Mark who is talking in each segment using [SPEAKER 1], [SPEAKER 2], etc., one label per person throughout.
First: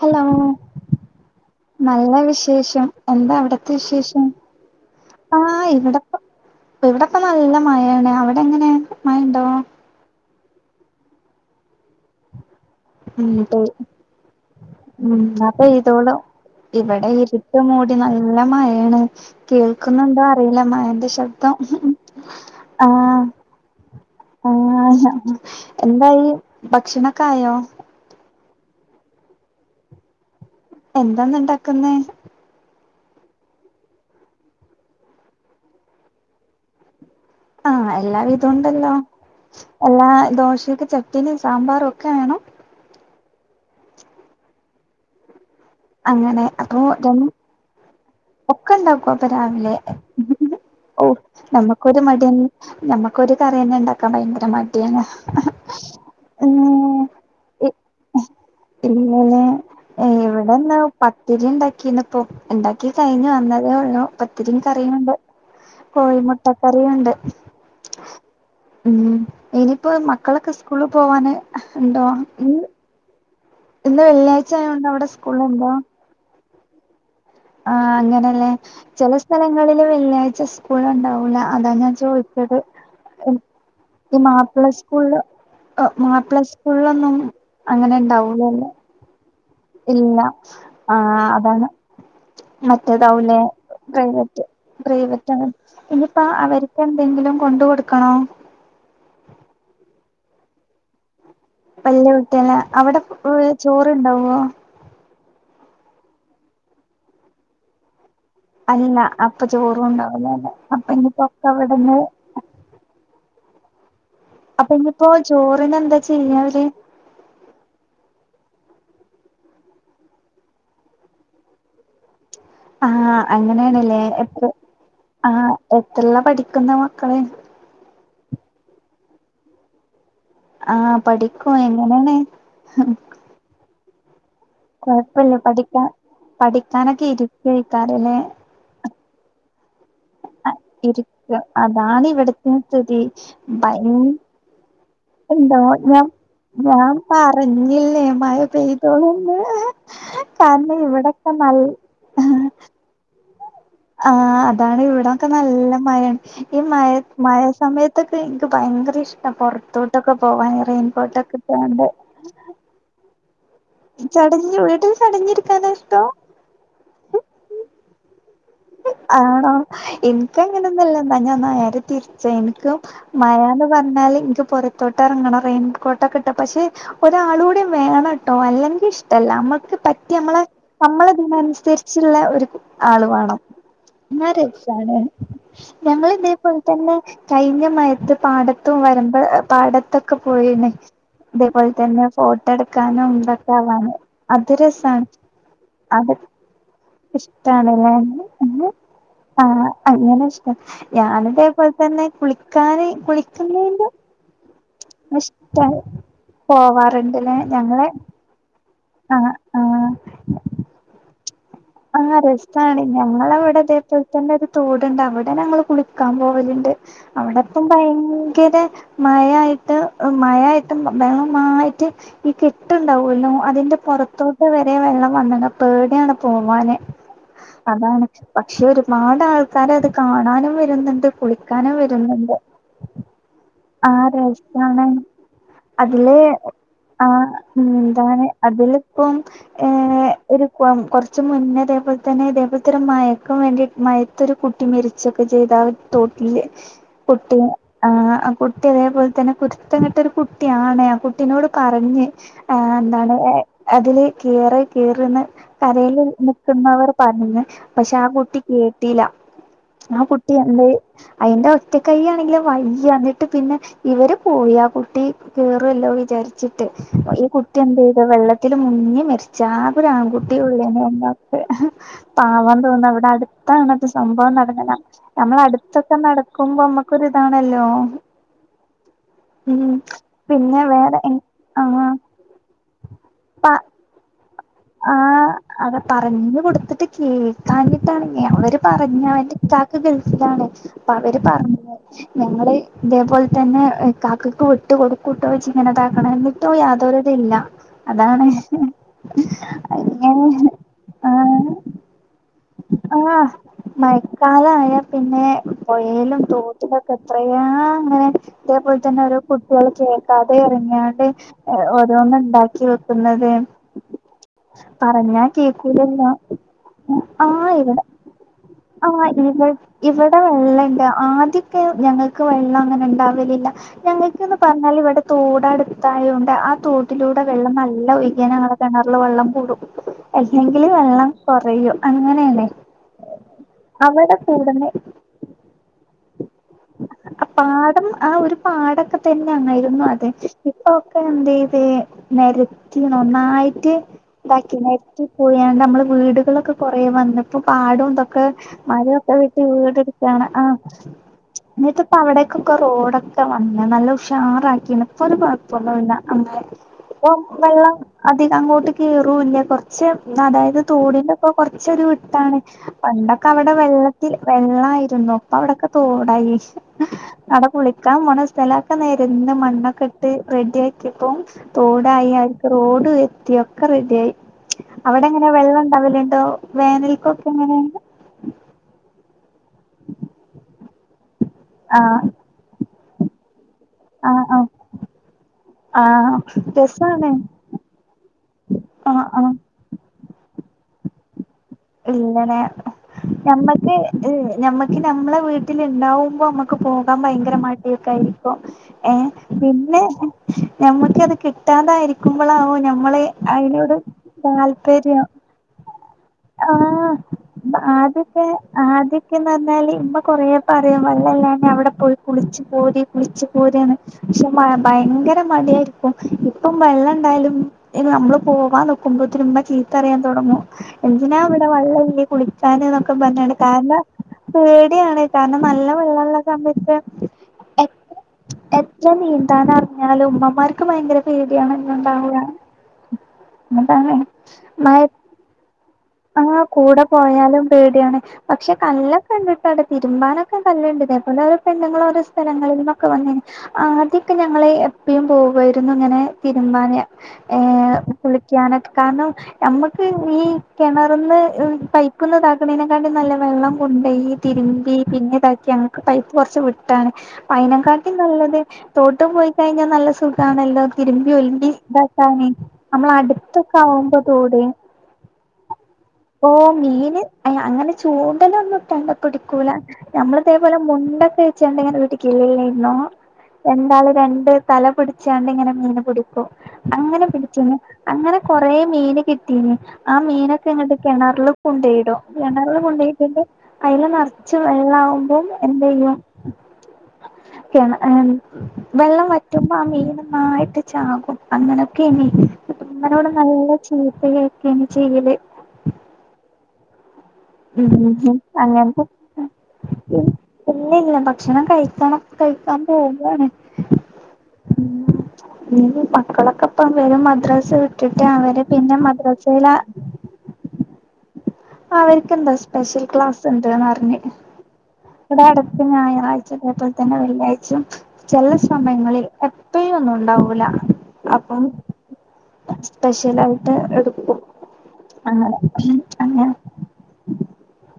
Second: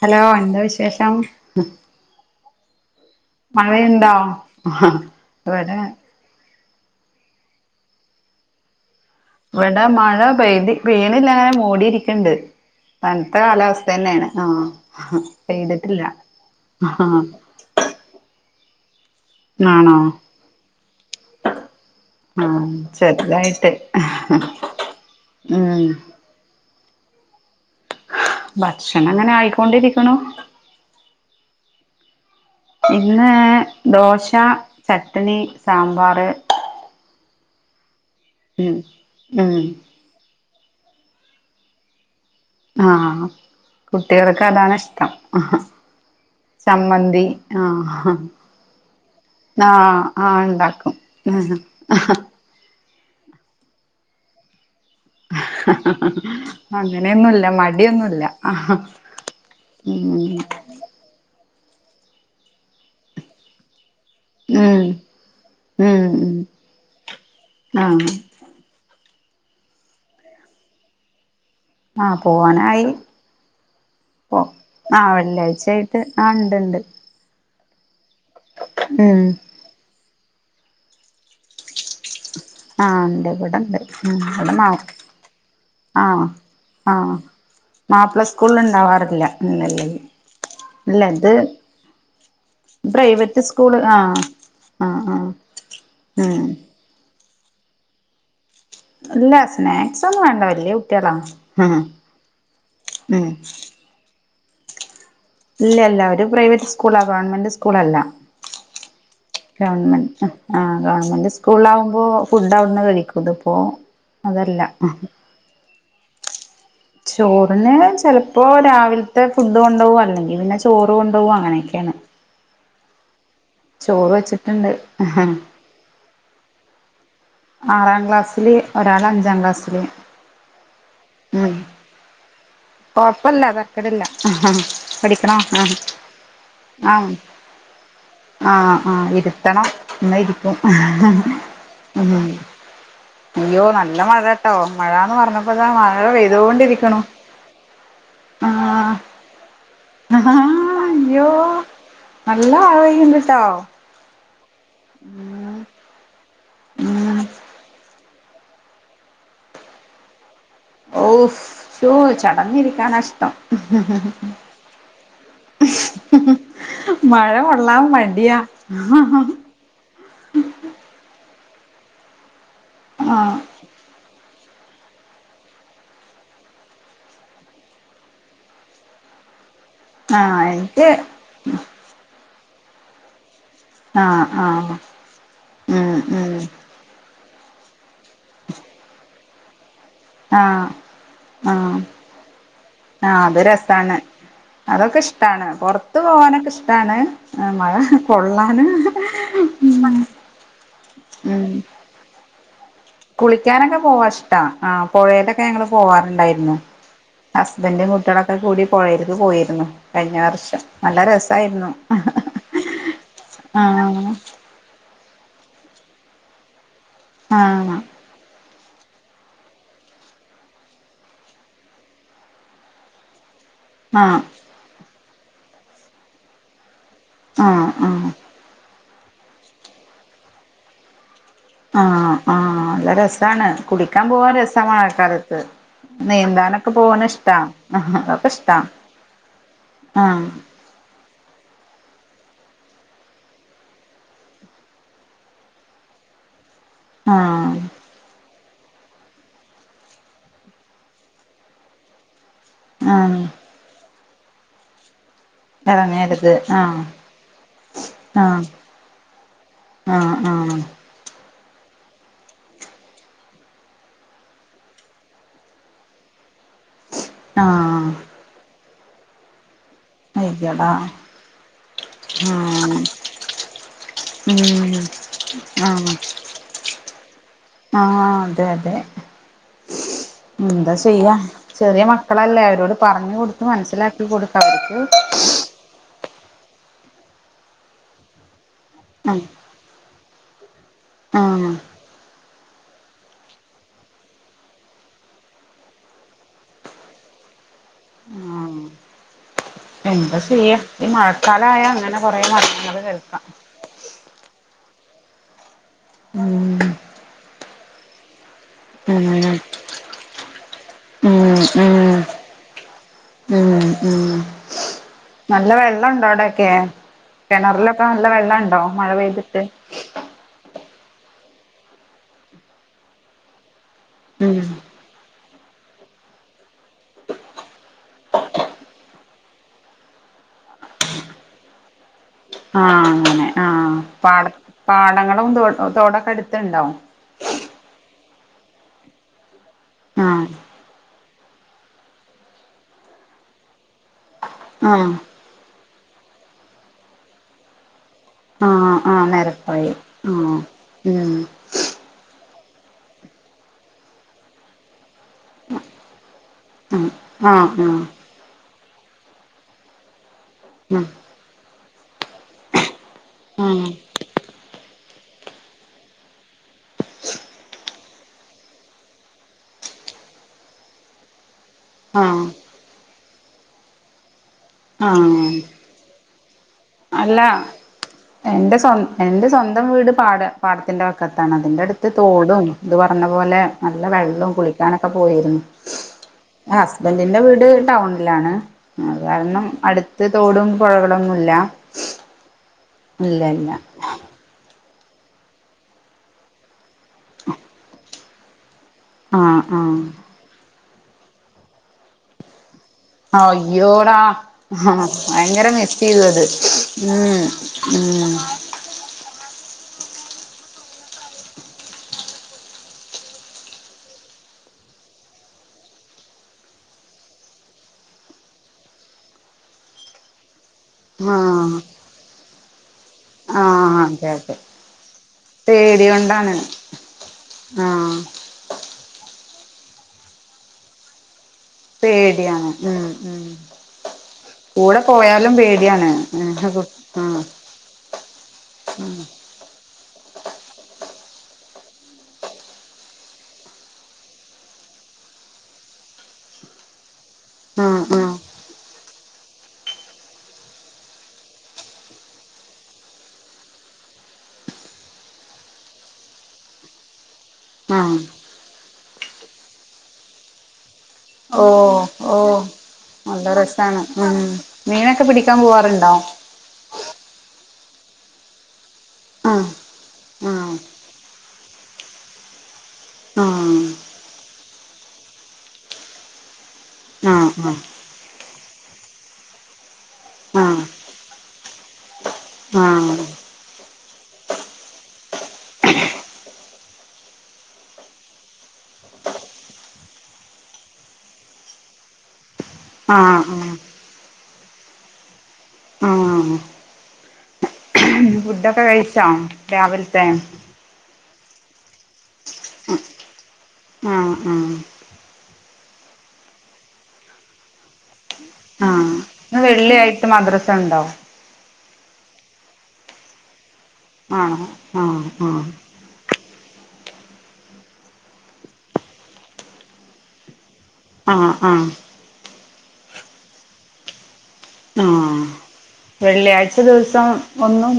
[SPEAKER 1] Hello
[SPEAKER 2] എന്താ വിശേഷം
[SPEAKER 1] നല്ല വിശേഷം എന്താ അവിടത്തെ
[SPEAKER 2] മഴയുണ്ടോ
[SPEAKER 1] വിശേഷം ആ
[SPEAKER 2] ഇവിടെ
[SPEAKER 1] ഇവടെ ഇവടെപ്പൊ നല്ല മഴാണ് അവടെ എങ്ങനെ മഴണ്ടോ
[SPEAKER 2] ഇവടെ മഴ പെയ്തി പെയ്യ്ണില്ലങ്ങനെ മൂടിയിരിക്ക്ണ്ട്
[SPEAKER 1] ഉം
[SPEAKER 2] തൺത്ത
[SPEAKER 1] പെ
[SPEAKER 2] കാലാവസ്ഥന്നേണ് ആഹ്
[SPEAKER 1] ഉം
[SPEAKER 2] ആ
[SPEAKER 1] ന്നാ
[SPEAKER 2] പെയ്തിട്ടില്ല
[SPEAKER 1] പെയ്തോളും
[SPEAKER 2] ആ
[SPEAKER 1] ഇവിടെ ഇരുട്ട് മൂടി നല്ല മഴയാണ്
[SPEAKER 2] ആണോ
[SPEAKER 1] കേൾക്കുന്നുണ്ടോ അറിയില്ല മഴന്റെ ശബ്ദം ആ
[SPEAKER 2] ഏഹ്
[SPEAKER 1] ആഹ് എന്തായി ഭക്ഷണൊക്കായോ
[SPEAKER 2] ഭക്ഷണങ്ങനെ ആയിക്കൊണ്ടിരിക്കുണു
[SPEAKER 1] എന്താന്ന് ഉണ്ടാക്കുന്നെ
[SPEAKER 2] ഇന്ന് ദോശ ചട്ട്ണി സാമ്പാറ്
[SPEAKER 1] ആ എല്ലാ വിധം
[SPEAKER 2] ഉം
[SPEAKER 1] ഉണ്ടല്ലോ
[SPEAKER 2] ഉം
[SPEAKER 1] എല്ലാ ദോശക്ക് ചട്ട്നിം സാമ്പാറും ഒക്കെ വേണം
[SPEAKER 2] ആ കുട്ടികൾക്ക് അതാാണ് ഇഷ്ടം ആ
[SPEAKER 1] അങ്ങനെ അപ്പൊ രണ് ഒക്കെ ഇണ്ടാക്കും അപ്പൊ രാവിലെ
[SPEAKER 2] ആഹ് ആഹ് ഇണ്ടാക്കും
[SPEAKER 1] ഓഹ്
[SPEAKER 2] ആഹ്
[SPEAKER 1] നമുക്കൊരു മടി നമ്മക്കൊരു കറിന്നെ ഉണ്ടാക്കാൻ ഭയങ്കര മടി തേങ്ങ
[SPEAKER 2] അങ്ങനെയൊന്നുല്ല മടിയൊന്നുല്ല
[SPEAKER 1] ഇന്നലെ
[SPEAKER 2] ഉം
[SPEAKER 1] [unintelligible] പത്തിരി ഉണ്ടാക്കീണ്പ്പൊ ഉണ്ടാക്കി കഴിഞ്ഞ് വന്നതേ ഒള്ളു പത്തിരീം
[SPEAKER 2] ഉം
[SPEAKER 1] കറിയുണ്ട്
[SPEAKER 2] ഉം
[SPEAKER 1] കോഴി
[SPEAKER 2] ഉം
[SPEAKER 1] മുട്ടക്കറിയുണ്ട്
[SPEAKER 2] ആഹ്
[SPEAKER 1] ഉം ഇനിയിപ്പോ മക്കളൊക്കെ സ്കൂളിൽ പോവാന് ഉണ്ടോ
[SPEAKER 2] ആഹ് പോവാനായി
[SPEAKER 1] ഇന്ന്
[SPEAKER 2] പ്പൊ
[SPEAKER 1] വെള്ളിയാഴ്ച ആയോണ്ട്
[SPEAKER 2] ആ
[SPEAKER 1] അവിടെ സ്കൂളുണ്ടോ
[SPEAKER 2] വെള്ളിയാഴ്ചായി ട്ട് ആ ഇണ്ട്ണ്ട്
[SPEAKER 1] ആ അങ്ങനെയല്ലേ ചെല
[SPEAKER 2] ഉം
[SPEAKER 1] സ്ഥലങ്ങളില് വെള്ളിയാഴ്ച സ്കൂൾ ഉണ്ടാവൂല അതാ ഞാൻ ചോദി
[SPEAKER 2] ആഹ് ഇണ്ട്
[SPEAKER 1] [unintelligible]
[SPEAKER 2] ഇവിടെണ്ട് ഉം
[SPEAKER 1] ഈ
[SPEAKER 2] ഇവിടെ മാ
[SPEAKER 1] മാപ്പിള സ്കൂൾല് ഹ്
[SPEAKER 2] ആഹ്
[SPEAKER 1] മാപ്പിള സ്കൂളിലൊന്നും
[SPEAKER 2] ആഹ്
[SPEAKER 1] അങ്ങനെ
[SPEAKER 2] മാപ്പിള സ്കൂളിൽ
[SPEAKER 1] ഇണ്ടാവുലല്ലോ
[SPEAKER 2] ഇണ്ടാവാറില്ല ഇല്ലല്ലല്ല
[SPEAKER 1] ഇല്ല ആ
[SPEAKER 2] ഇല്ല ഇത്
[SPEAKER 1] അതാണ് മറ്റേതാവുംലെ
[SPEAKER 2] പ്രൈവറ്റ് സ്കൂള് ആഹ്
[SPEAKER 1] പ്രൈവറ്റ്
[SPEAKER 2] ആഹ് ആഹ്
[SPEAKER 1] പ്രൈവറ്റ് ഇനിപ്പോ
[SPEAKER 2] ഉം
[SPEAKER 1] അവർ എന്തെങ്കിലും കൊണ്ട് കൊടുക്കണോ
[SPEAKER 2] ഇല്ല സ്നാക്സ് ഒന്നും വേണ്ട വല്ല്യ കുട്ടിയാളാ
[SPEAKER 1] വല്ലിയ കുട്ടിയാള അവടെ [unintelligible] ചോറ്ണ്ടാവോ
[SPEAKER 2] ഇല്ല ഇല്ല ഒരു പ്രൈവറ്റ് സ്കൂളാ ഗവൺമെന്റ് സ്കൂൾ അല്ല
[SPEAKER 1] അല്ല അപ്പൊ ചോറും
[SPEAKER 2] ഗവൺമെന്റ്
[SPEAKER 1] ഉണ്ടാവൂല അല്ലെ
[SPEAKER 2] ആ
[SPEAKER 1] അപ്പൊ ഇനിയിപ്പോ
[SPEAKER 2] ഗവൺമെന്റ്
[SPEAKER 1] ഒക്കെ
[SPEAKER 2] സ്കൂൾ
[SPEAKER 1] അവിടുന്ന്
[SPEAKER 2] ലാകുമ്പോ ഫുഡ് അവട്ന്ന് കഴിക്കും ത് പ്പോ
[SPEAKER 1] അപ്പൊ നിയിപ്പോ ചോറിന് എന്താ ചെയ്യാ അവര്
[SPEAKER 2] ചോറിന് ചെൽപ്പോ രാവിൽത്തെ ഫുഡ് കൊണ്ടോകും അല്ലെങ്കി പിന്നെ ചോറ് കൊണ്ടോകും അങ്ങനെയൊക്കെയാണ്
[SPEAKER 1] ആഹ് അങ്ങനേണ്ല്ലേ
[SPEAKER 2] ചോറ്
[SPEAKER 1] എപ്പൊ
[SPEAKER 2] വെച്ചിട്ടുണ്ട്
[SPEAKER 1] ആ എത്രീലാ പഠിക്കുന്ന് മക്കള്
[SPEAKER 2] ആറാം ക്ലാസ്സില് ഒരാൾ അഞ്ചാം ക്ലാസ്സില്
[SPEAKER 1] ആഹ് പഠിക്കോ എങ്ങനേണ്
[SPEAKER 2] കൊപ്പല്ല തര്ക്കട്ല്ല.
[SPEAKER 1] കൊഴപ്പല്ല പഠിക്കാ പഠിക്കാനൊക്കെ ഇരിക്കൊയ്ക്കാരല്ലേ?
[SPEAKER 2] ആഹ് ആഹ് ഇര്ത്തണം. ന്ന ഇരിക്കു
[SPEAKER 1] ഇരിക്ക അതാണ്
[SPEAKER 2] ഉം
[SPEAKER 1] ഇവിടത്തെ സ്ഥിതി
[SPEAKER 2] അയ്യോ
[SPEAKER 1] ഭയ
[SPEAKER 2] നല്ല മഴ. ട്ടോ മഴ ന്ന് പറഞ്ഞപ്പതാ മഴ പെയ്തോണ്ടിരിക്ക്ണു.
[SPEAKER 1] [unintelligible] ഞ്ഞില്ലേ മഴ പെയ്തോളുംന്ന്.
[SPEAKER 2] ആഹ് അയ്യോ നല്ല മഴ പെയ്യ്ണ്ട്ട്ടോ.
[SPEAKER 1] ആഹ് അതാണ് ഇവിടൊക്കെ നല്ല മഴാണ് ഈ മഴയ്
[SPEAKER 2] ഉം
[SPEAKER 1] മഴ സമയ റ്റൊക്കെ ഇൻക്ക് ഭയങ്കര ഇഷ്ടം പൊർതോട്ടൊക്കെ പോവാന.
[SPEAKER 2] ഓ്ഫ് സൂ ചടഞിരിക്കാനാഷ്ടം.
[SPEAKER 1] ചടഞ് വീട്ൽ ചടഞ്ഞിരിക്കാനാഷ്ടം.
[SPEAKER 2] മഴ കൊള്ളാൻ മടിയാ.
[SPEAKER 1] ഇൻക്കങ്ങനൊന്നല്ല ന്ന ഞ നേരെ തിര്ച്ചേനി ഇൻക്ക് മഴാന്ന്. വന്നാല് ഇൻക്ക് പൊറ്ത്തോട്ട് ഇറ്ങ്ങണം റെയിൻകോട്ടക്കെ ഇട്ട് പക്ഷേ ഒരാളൂടി വേണ ട്ടോ അല്ലെങ്കിഷ്ടല്ല അമ്മക്ക് പറ്റിയെ അമ്മളെ
[SPEAKER 2] ആഹ് എനിക്ക്
[SPEAKER 1] നമ്മളതിനന്സരി ച്ള്ളെ ഒരു ആള് വേണം
[SPEAKER 2] ആഹ്
[SPEAKER 1] ന്നാ
[SPEAKER 2] ആഹ്
[SPEAKER 1] രസാണ്
[SPEAKER 2] ഉം ഉം
[SPEAKER 1] ഞങ്ങള്തേപൽ റ്റന്നെ കഴിഞ്ഞ മയത്ത് പാടത്തും വരമ്പ് പാടത്തൊ
[SPEAKER 2] ആഹ്
[SPEAKER 1] ക്കെപോയിന് തേപോൽ
[SPEAKER 2] ആഹ്
[SPEAKER 1] തന്നെ ഫോട്ടട്ക്കാനും.
[SPEAKER 2] ആഹ് അത് രസാണ് അതൊക്കെ ഇഷ്ടാണ് പെറ്ത്ത് പോവാനൊക്കെ ഇഷ്ടാണ്. മഴ
[SPEAKER 1] ഇഷ്ടണ്ല്ലേ
[SPEAKER 2] കൊള്ളാന്
[SPEAKER 1] ആഹ്
[SPEAKER 2] ഉം
[SPEAKER 1] അങ്ങനെ ഇഷ്ടം ഞാനിതേ
[SPEAKER 2] ഉം
[SPEAKER 1] ട്ടന്നെ കുളി.
[SPEAKER 2] കുളിക്കാനൊക്കെ പോവാ ഇഷ്ട ആഹ് പുഴെലൊക്കെ ഞങ്ങള്
[SPEAKER 1] ഇഷ്ടാണ്
[SPEAKER 2] പോവാറുണ്ടായിരുന്നു.
[SPEAKER 1] പോവാറുണ്ട്ല്ലേ ഞങ്ങളെ
[SPEAKER 2] ഹസ്ബൻറും കുട്ടിയളൊക്കെ കൂടി പുഴേൽക്ക്
[SPEAKER 1] ആഹ്
[SPEAKER 2] പോയിരുന്നു
[SPEAKER 1] ആഹ്
[SPEAKER 2] കഴിഞ്ഞ വർഷം നല്ല രസായിരുന്നു.
[SPEAKER 1] ആഹ് രിഷ്ടാണ് ഞങ്ങളവിടെ ദേത്ട്ത
[SPEAKER 2] ആഹ്
[SPEAKER 1] തന്നെ ഒരു തോട്ണ്ട് അവിടെ ഞങ്ങൾ കുളിക്കാൻ പോവല്ണ്ട്. അവ്ടപ്പം
[SPEAKER 2] ആഹ്
[SPEAKER 1] ഭയങ്കരെ. മഴയായിട്ട് മഴയായിട്ട് വെള്ളന്നായിട്ട് ഈ കെട്ട്ണ്ടാവുല്ലോ അതിന്റെ.
[SPEAKER 2] ആഹ്
[SPEAKER 1] പൊർതൂട്ട് വരെ വെള്ളം വന്ന്ണ് പേടിയാണ് പോവാന്‌
[SPEAKER 2] ആഹ്
[SPEAKER 1] അതാണ്.
[SPEAKER 2] ആഹ്
[SPEAKER 1] പക്ഷേ ഒരുപാട് ആൾക്കാരത് കാണാനും വര്ന്ന്ണ്ട് കുളി
[SPEAKER 2] ആഹ് ആഹ് ല്ല രസാണ് കുളിക്കാൻ പോവാൻ രസമാ മഴ കാലത്ത്.
[SPEAKER 1] അതിലെ ആഹ് ന്താണ്
[SPEAKER 2] അതൊക്കെ ഇഷ്ടാ
[SPEAKER 1] അതിലിപ്പം ഏ
[SPEAKER 2] ആഹ്
[SPEAKER 1] ഒരു. കുവം കൊർ ച്ച് മുന്നേ തേപോൽതന്നെ ഇതേപോലത്തെരു മയക്കും വേണ്ടി മയയ്ത്തൊരു കുട്ടി മരിച്ചൊക്കെ ചെയ്തായ് ആഹ് തോട്ടില്. പുട്ടും.
[SPEAKER 2] ആഹ്
[SPEAKER 1] ആഹ് ആഹ് കുട്ടി അതേപോൽ തന്നെ കുരുത്തങ്കട്ടൊരു കുട്ടിയാണ് ആഹ് കുട്ടിനോട് പറ്ഞ്ഞ്. ആഹ് ന്താണ് അതില് കേറ് കേറ്ന്ന്.
[SPEAKER 2] ആഹ് നേര്.
[SPEAKER 1] നിക്ക്ന്നവറ് പറ്ഞ്ഞ് പക്ഷേ ആഹ് കുട്ടി കേട്ടീല്ല ആഹ് കുട്ടി എന്തേ അയ്ന്റെ ഒറ്റ കൈയ്യാണ്ങ്കില് വയ്യ ന്നിട്ട് പിന്നെ. ഇവര് പോയി ആഹ് കുട്ടി കേറുഅല്ലോ വിജാർച്ചട്ട് ഈ കുട്ടി
[SPEAKER 2] ആഹ്
[SPEAKER 1] എന്തേയ്തു വെള്ള ത്തില് മുങ്ങി മരിച്ചാ ആകൊരാങ്കുട്ടിയേ
[SPEAKER 2] അയ്യടാ
[SPEAKER 1] ഉള്ളേനി ഒന്നാതെ. പാവം
[SPEAKER 2] ആഹ്
[SPEAKER 1] തോന്നാ വ്ടട്ത്താണത് സംഭവം
[SPEAKER 2] ഉം
[SPEAKER 1] നടന്ന്നെ
[SPEAKER 2] ആഹ്
[SPEAKER 1] നമ്മ്ളട്ത്തൊക്കെ നട കുമ്പം മ്മക്കൊര്താണല്ലോ.
[SPEAKER 2] ആഹ് അതെ അതെ എന്താ ചെയ്യാ ചെറിയ
[SPEAKER 1] ആഹ്
[SPEAKER 2] മക്കളല്ലേ അവരോട് പറഞ്ഞ് കൊട്ത്ത് മന്സ്സിലാക്കി കൊട്
[SPEAKER 1] ആഹ് അത പറഞ്ഞ് കൊട്ത്തിട്ട് കേക്കാഞ്ഞിട്ടാണ് ഞവര്
[SPEAKER 2] ആഹ്
[SPEAKER 1] പറഞ്ഞായ്ട്ട്. കാക്ക് ഗൾഫിലാണ് പ്പവര്
[SPEAKER 2] ആഹ്
[SPEAKER 1] പറഞ്ഞ്. ഞങ്ങള് ഇതേപോൽതന്നെ ഇക്കാകക്ക് വിട്ട് കൊട്ക്കൂട്ടോ ജ് ങ്ങനതാക്കണന്ന്. ട്ടു യാതൊരിതില്ല അതാണ്.
[SPEAKER 2] ആഹ്
[SPEAKER 1] [inaudible]
[SPEAKER 2] എന്താ ചെയ്യാ ഈ
[SPEAKER 1] ആഹ്
[SPEAKER 2] മഴക്കാലായാ ങ്ങനെ കൊറെ മരണങ്ങള് കേൾക്ക.
[SPEAKER 1] മഴക്കാലയാ പിന്നെ പൊയേലും
[SPEAKER 2] ഉം
[SPEAKER 1] തോട്ട്ലൊക്കെത്രയാ അങ്ങനെ. ഇതേപോൽ തന്നെ ഓരോ
[SPEAKER 2] ഉം
[SPEAKER 1] കുട്ട്യോള് കേൾക്കാതെ ഇറങ്ങിയാണ്ട്
[SPEAKER 2] ഉം
[SPEAKER 1] ഓരോന്ന്ണ്ടാ കേൾക്കുന്നത്.
[SPEAKER 2] ഉം ഉം ഉം നല്ല വെള്ളണ്ടോ
[SPEAKER 1] കേക്കൂലല്ലോ
[SPEAKER 2] അവിടൊക്കെ? കെണറിലൊക്കെ നല്ല വെള്ളണ്ടോ? മഴ പെയ്തിട്ട്.
[SPEAKER 1] [unintelligible] ഇവടെ വെള്ളണ്ട് ആദ്യൊക്കെ ഞങ്ങക്ക് വെള്ളങ്ങനെ ഇണ്ടാവലില്ല. ഞങ്ങക്ക്ന്ന്
[SPEAKER 2] ഉം
[SPEAKER 1] പറഞ്ഞാല് ഇവടെ തോടട്ത്തായോണ്ട് ആഹ് തോട്ടിലൂടെ വെള്ളം നല്ല ഒയ്കി ഞങ്ങളെ കെണർല് വെള്ളം കൂടും അല്ലെങ്കില് വെള്ളം കൊറയും അങ്ങനേണ്.
[SPEAKER 2] ആഹ് അങ്ങനെ ആഹ് പാട
[SPEAKER 1] കൂടുന്നെ
[SPEAKER 2] പാടങ്ങളും തോടൊക്കെ അട്ത്ത്ണ്ടോ?
[SPEAKER 1] പാടം ആഹ് ഒരു പാടൊക്കെതന്നെ ആയിരുന്നു അതെ
[SPEAKER 2] ആഹ്
[SPEAKER 1] പ്പൊ ഒക്കെ എന്തെയ്ത് നെരത്തി നന്നായിട്ട് ഇതാക്കി
[SPEAKER 2] ആഹ്
[SPEAKER 1] നെര്ത്തി പൊയേണ്ടമ്മളെ വീടുകളൊക്കെ കൊറേ വന്നപ്പൊ കാടും തൊക്കെ
[SPEAKER 2] ആഹ് ആഹ്
[SPEAKER 1] മരൊക്കെ വെട്ടി
[SPEAKER 2] നേരപ്പായി
[SPEAKER 1] വീട്‌ ആണ് ആഹ്
[SPEAKER 2] ഉം
[SPEAKER 1] ഇന്നിട്ട്പ്പ അവിടെക്കൊക്കെ റോഡൊക്കെ വന്ന് നല്ല ഉഷാറാക്കിണ് ഇപ്പൊരു കൊഴപ്പൊന്നുല്ല അങ്ങനെ
[SPEAKER 2] ആഹ്
[SPEAKER 1] [unintelligible]
[SPEAKER 2] ആഹ്
[SPEAKER 1] വെള്ളം
[SPEAKER 2] ആഹ്
[SPEAKER 1] അട് ധികങ്ങോട്ട് കേറൂല്ല്യ കൊർച്ച് അതായത് തോടിൻ്റൊക്കെ കെർച്ചൊരു വിട്ടാണ് പണ്ടൊക്കവടെ
[SPEAKER 2] ആഹ്
[SPEAKER 1] വെള്ളത്തിൽ വെള്ളായിരുന്നു ഇപ്പവിടൊക്കെ തോടായി അവിടെ കുളിക്കൻ പോണ സ്ഥലൊക്കെ നെരന്ന് മണ്ണൊക്കെ ഇട്ട് റെഡി ആക്കിയപ്പോം തോടായി
[SPEAKER 2] ആഹ്
[SPEAKER 1] അര്ക്ക് റോഡ് വെര് [unintelligible] റെഡി ആയി അവിടെങ്ങനെ
[SPEAKER 2] ആഹ്
[SPEAKER 1] വെള്ളണ്ടാവല്ണ്ടോ വേനൽക്കൊക്കെ എങ്ങനേ
[SPEAKER 2] എൻ്റെ സ്വൻ എന്റെ സ്വന്തം വീട് പാട പാടത്തിന്റെ വക്കത്താണ് അതിന്റെ അടുത്ത്
[SPEAKER 1] ആഹ്
[SPEAKER 2] തോടും ഇത് പറഞ്ഞ പോലെ നല്ല
[SPEAKER 1] ആഹ്
[SPEAKER 2] വെള്ളും
[SPEAKER 1] ആഹ്
[SPEAKER 2] കുളിക്കാനൊക്കെ പോയിരുന്നു
[SPEAKER 1] ആഹ്
[SPEAKER 2] ആഹ്
[SPEAKER 1] രസാണ്
[SPEAKER 2] ഹസ്ബൻഡിന്റെ വീട് ടൗണിലാണ് അത്
[SPEAKER 1] ആഹ് ആഹ്
[SPEAKER 2] കാരണം അട് ത്ത് തോടും പൊഴകളൊന്നുല്ല
[SPEAKER 1] ഇല്ലന്നേ ഞമ്മക്ക് ഹ് ഞമ്മക്ക് ഞമ്മളെ വീട്ടില്ണ്ടാവുമ്പോ മ്മക്ക് ക്ക് പോകാം ഭയങ്കര മടിയൊക്കെ ആയിരിക്കും ഏഹ്
[SPEAKER 2] ആഹ് ആഹ്
[SPEAKER 1] പിന്നെ ഞമ്മക്ക് അത് കിട്ടാതായിരിക്കുമ്പളാവു ഞമ്മള് അയിനോട് താല്പര്യം
[SPEAKER 2] ങ്ങനെ മിസ്സ്‌ ചെയ്യും അത്
[SPEAKER 1] ആഹ്
[SPEAKER 2] ഉം ഉം
[SPEAKER 1] ആദ്യൊക്കെ ആദ്യൊക്കെന്ന് പറഞ്ഞാല് ഇമ്മ കൊറേ പറയും വെള്ളല്ലാന്ന് അവിടെ പോയി കുളിച്ച് പോരിം കുളിച്ച് പോരീന്ന് പക്ഷെ മ ഭയങ്കര മടിയായിരിക്കും ഇപ്പം വെള്ളണ്ടായാലും ഇത് നമ്മള് പോവാൻ നിക്കുമ്പോത്തിന് ഇമ്മ ചീത്ത പറയാൻ തൊടങ്ങും എന്തിനാ ഇവിടെ
[SPEAKER 2] ആഹ്
[SPEAKER 1] വെള്ളല്ല്യേ കുളിച്ചാന് എന്നൊക്ക പറഞ്ഞ്കാണ്ട്
[SPEAKER 2] ആഹ്
[SPEAKER 1] കാരണം
[SPEAKER 2] അതെ അതെ
[SPEAKER 1] പേടിയാണ് കാരണം നല്ല വെള്ളള്ള
[SPEAKER 2] പേടികൊണ്ടാണ്
[SPEAKER 1] സമയത്ത് എ
[SPEAKER 2] ആഹ്
[SPEAKER 1] എത്ര നീന്താനർഞ്ഞാലും ഉമ്മമാര്ക്ക് ഭയങ്കര ഫതി മന്ത
[SPEAKER 2] പേടിയാണ് ഉം ഉം
[SPEAKER 1] എന്ത മ [unintelligible]
[SPEAKER 2] ലും പേടിയാണ്
[SPEAKER 1] ആഹ് കൂടെ പോയാലും പേടിയാണ് പക്ഷെ കല്ലൊക്കണ്ട് ടെ തിരുമ്പാനൊക്കെ കല്ല്ണ്ട് ഇതേപോലെ ഓരോ പെണ്ണുങ്ങളോരോ സ്ഥലങ്ങളിൽ നിന്നൊക്കെ വന്നീന്ന് ആദ്യൊക്കെ ഞങ്ങള് എപ്പളും പോവു ആയിരുന്നു ഇങ്ങനെ തിരുമ്പാന് ഏഹ്
[SPEAKER 2] ആഹ്
[SPEAKER 1] കുളിക്കാനൊക് കാരണം ഞമ്മക്ക് ഈ കെണറ്ന്ന് പൈപ്പ്ന്ന് താക്ക്ണേനിക്കാണ്ടി നല്ല വെള്ളം കൊണ്ടേയി തിരുമ്പി പിന്നെതാക്കിയ അ ക്ക് പൈപ്പ് കൊർച്ച് വിട്ടാണ് അയ്നക്കാട്ടി
[SPEAKER 2] ആഹ്
[SPEAKER 1] നല്ലത് തോട്ട്പ്പോയിക്കയിഞ്ഞാ നല്ല സുഖാണല്ലോ തിരിമ്പി ഒൽമ്പി
[SPEAKER 2] ഓഹ്
[SPEAKER 1] ഇതാക്കാന്
[SPEAKER 2] ഓഹ്
[SPEAKER 1] അമ്മള
[SPEAKER 2] നല്ല
[SPEAKER 1] അട്ത്തൊക്ക
[SPEAKER 2] രസാണ്
[SPEAKER 1] അവുമ്പോ
[SPEAKER 2] ഉം
[SPEAKER 1] തോട്
[SPEAKER 2] മീനൊക്കെ പിടിക്കാം പോവാറ്ണ്ടോ
[SPEAKER 1] ഓ മീന് അയ് അങ്ങനെ ചൂണ്ടലൊന്ന്ട്ടാണ്ട് പിടിക്കൂല
[SPEAKER 2] ആഹ് ആഹ്
[SPEAKER 1] നമ്മള്തേപോലെ മുണ്ടൊക്കെ വെച്ച്കാണ്ട് ഇങ്ങനെ പിടിക്കില്ലേയ്ര്ന്നോ
[SPEAKER 2] ആഹ്
[SPEAKER 1] രണ്ടാള് രണ്ട് തല പിടിച്ചോണ്ടിങ്ങനെ മീന് പിടി ക്കും അങ്ങനെ
[SPEAKER 2] ആഹ്
[SPEAKER 1] പിടിച്ചേന്ന് അങ്ങനെ കൊറെ മീന് കിട്ടീനി ആ മീനൊക്കെ
[SPEAKER 2] ആഹ്
[SPEAKER 1] അങ്ങേട്ട് കിണറില് കൊണ്ടൊയിടും കിണറിൽ
[SPEAKER 2] ആഹ്
[SPEAKER 1] കൊണ്ടൊയിടുമ്പം. അതില് നെറച്ച് വെള്ള അവുമ്പോം എന്ത് ചെയ്യും. കെണ ഏം വെള്ളം വറ്റുമ്പോ ആഹ് മീൻ നന്നായിട്ട് ചാകു അങ്ങനെയൊക്കെയനി കുടും ഉമ്മനോട്
[SPEAKER 2] ആഹ് ആഹ്
[SPEAKER 1] നല്ല ചീത്ത കേക്കലാണ് ചെയ്യല്.
[SPEAKER 2] ആഹ്
[SPEAKER 1] ഉം ഉം
[SPEAKER 2] ഫുഡൊക്കെ കഴിച്ചോ
[SPEAKER 1] അങ്ങനത്തെ
[SPEAKER 2] രാവിലെത്തെ?
[SPEAKER 1] ഇല്ല ഇല്ല ഭക്ഷണം കഴിക്കണം കഴിക്കാൻ പോവാണ്.
[SPEAKER 2] ആഹ് ആഹ്
[SPEAKER 1] [unintelligible] മക്കളൊക്ക ഇപ്പം വരും മദ്രസ വിട്ടിട്ട് അവര് പിന്നെ
[SPEAKER 2] ആഹ് ഇന്ന് വെള്ളിയായിട്ട് മദ്രസ ഉണ്ടോ
[SPEAKER 1] അവെരെക്കെന്തോ സ്പെഷ്യൽ ക്ലാസ്സ് എന്തോന്നറിഞ്ഞ്
[SPEAKER 2] ആണോ ആഹ്
[SPEAKER 1] ഇവെടെ
[SPEAKER 2] ആഹ്
[SPEAKER 1] അടുത്ത് ഞായറാഴ് ചെലപ്പോ തന്നെ വെള്ളിയാഴ്ച്ച ചെല സമയങ്ങളിൽ എപ്പയുമൊന്ന് ഉണ്ടാവൂല
[SPEAKER 2] ആഹ്
[SPEAKER 1] അപ്പം
[SPEAKER 2] ആഹ്
[SPEAKER 1] സ്പെഷ്യലായിട്ട് എടുക്കും അങ്ങനെ ഒന്നും അല്ല
[SPEAKER 2] ച്ച് ദിവസം ഒന്നും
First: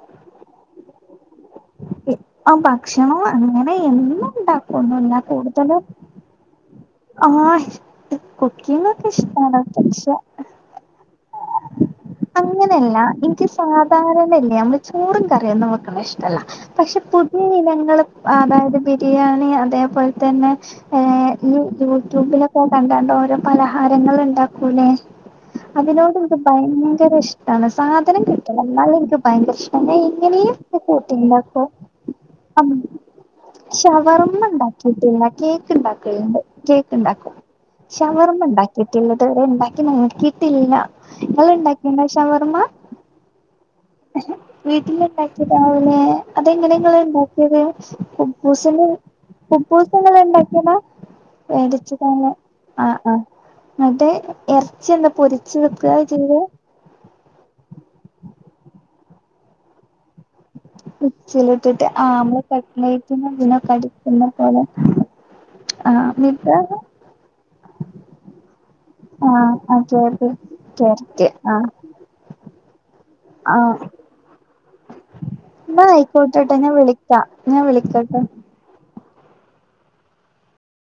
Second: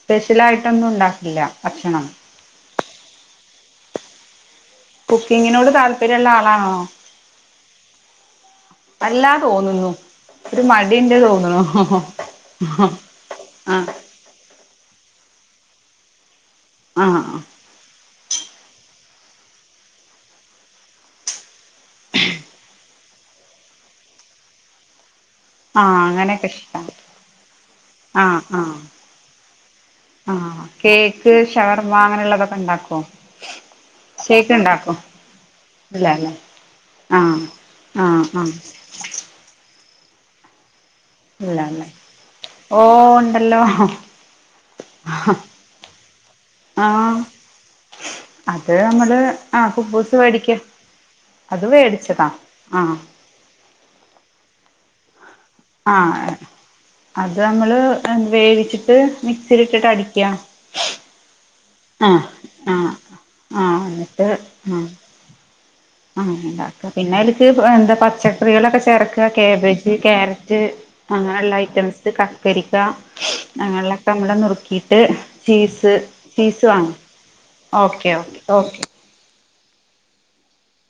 [SPEAKER 2] സ്പെഷ്യലായിട്ടൊന്നും ഉണ്ടാക്കില്ലാ ഭക്ഷണം
[SPEAKER 1] ആ ഭക്ഷണം അങ്ങനെ എന്നും ഉണ്ടാ
[SPEAKER 2] കുക്കിങ്ങിനോട് താല്പര്യവൊള്ള ആളാണോ
[SPEAKER 1] ആഹ് കുക്കിങ്ങൊക്കെ
[SPEAKER 2] അല്ലാ
[SPEAKER 1] ഇഷ്ടവാണ്
[SPEAKER 2] തോന്നുന്നു
[SPEAKER 1] പക്ഷെ
[SPEAKER 2] ഒരു മടിണ്ട് തോന്നുണു
[SPEAKER 1] അങ്ങനെയല്ല എനിക്ക്
[SPEAKER 2] ആഹ്
[SPEAKER 1] സാധാരണയല്ലേ മ്മള് ചോറും കറിയൊന്നും വെക്കണയിഷ്ടല്ല പക്ഷെ
[SPEAKER 2] ആഹ്
[SPEAKER 1] പുതിയിനങ്ങള് അതായത് ബിരിയാണി അതേപോൽ തന്നെ ഏഹ് ഈ യൂട്യൂബിലൊക്കെ കണ്ടാണ്ട് ഓരോ പലഹാരങ്ങള് ഉണ്ടാക്കൂലേ
[SPEAKER 2] ആഹ്
[SPEAKER 1] അതിനോടെനിക്ക്
[SPEAKER 2] അങ്ങനെയൊക്കെ ഇഷ്ടാ
[SPEAKER 1] ഭയങ്കര ഇഷ്ടാണ്. സാധനം
[SPEAKER 2] ആഹ്
[SPEAKER 1] കിട്ടണം
[SPEAKER 2] ആഹ്
[SPEAKER 1] എന്നാല് എനിക്ക് ഭയങ്കര ഇഷ് എന്നെ
[SPEAKER 2] ആഹ്
[SPEAKER 1] [unintelligible]
[SPEAKER 2] കേക്ക്
[SPEAKER 1] കൂട്ടീലപ്പോ
[SPEAKER 2] ഷവർമ്മ അങ്ങനെയുള്ളതൊക്കെ ഉണ്ടാക്കോ
[SPEAKER 1] ഷവർമ്മ
[SPEAKER 2] കേക്ക് ഉണ്ടാക്കോ
[SPEAKER 1] ഉണ്ടാക്കിയിട്ടില്ല കേക്ക്
[SPEAKER 2] ഇല്ലല്ലേ
[SPEAKER 1] ഉണ്ടാക്കലുണ്ട്. കേക്ക് ഉണ്ടാക്കും
[SPEAKER 2] ആഹ് ആഹ്
[SPEAKER 1] ഷവർമ്മ
[SPEAKER 2] ആഹ്
[SPEAKER 1] ഉണ്ടാക്കിട്ടുള്ളത് ഇതുവെരെയുണ്ടാക്കി നോക്കിട്ടില്ല.
[SPEAKER 2] ഇല്ലല്ലേ
[SPEAKER 1] നിങ്ങളൊണ്ടാക്കിയൊണ്ടോ ഷവർമ്മ
[SPEAKER 2] ഓ ഉണ്ടല്ലോ
[SPEAKER 1] വീട്ടിലൊണ്ടാക്കി രാവിലെ അതെങ്ങനെ നിങ്ങള്
[SPEAKER 2] ആഹ്
[SPEAKER 1] ഉണ്ടാക്കിയത്
[SPEAKER 2] അത്
[SPEAKER 1] പൂസല്
[SPEAKER 2] നമ്മള് ആ
[SPEAKER 1] കുബ്ബൂസ്
[SPEAKER 2] കുബൂസ് മേടിക്ക
[SPEAKER 1] നിങ്ങളൊണ്ടാക്കിയതാ
[SPEAKER 2] അത് മേടിച്ചതാ
[SPEAKER 1] മേടിച്ചതാണ്
[SPEAKER 2] ആ
[SPEAKER 1] ആഹ് ആഹ് മറ്റേ എറച്ചി ഒന്ന്‌ പൊരി
[SPEAKER 2] ആഹ് അത് നമ്മള് വേവിച്ചിട്ട് മിക്സിലിട്ടിട്ട് അടിക്കാം
[SPEAKER 1] മിക്സിലിട്ടിട്ട് ആ നമ്മള്
[SPEAKER 2] ആ
[SPEAKER 1] കട്‌ലൈറ്റിന്
[SPEAKER 2] ആ
[SPEAKER 1] ഇങ്ങെനെക്കടിക്കുന്നപോലെ
[SPEAKER 2] ആഹ് അതിന്റാത്ത് പിന്നെ അതിലിച്ചി എന്താ പച്ചക്കറികളൊക്കെ ചേ ചേർക്കുക.
[SPEAKER 1] ആഹ്
[SPEAKER 2] കാബേജ്
[SPEAKER 1] അതെ അതെ
[SPEAKER 2] ക്യാരറ്റ്
[SPEAKER 1] ക്യാരറ്റ്
[SPEAKER 2] അങ്ങനെയൊള്ള
[SPEAKER 1] ആഹ്
[SPEAKER 2] ഐറ്റംസ് കക്കരിക്ക
[SPEAKER 1] ആഹ്
[SPEAKER 2] അങ്ങനെയൊള്ള ഇപ്പമ്മള് നുറുക്കിട്ട്
[SPEAKER 1] ന്നാ
[SPEAKER 2] ചീസ്
[SPEAKER 1] ആയിക്കോട്ടെട്ടോ
[SPEAKER 2] ചീസ്
[SPEAKER 1] ഞാൻ
[SPEAKER 2] വേണം
[SPEAKER 1] വിളിക്കാ ഞാൻ
[SPEAKER 2] ഓക്കെ
[SPEAKER 1] വിളിക്കാട്ടോ
[SPEAKER 2] ഓക്കേ ഓക്കെ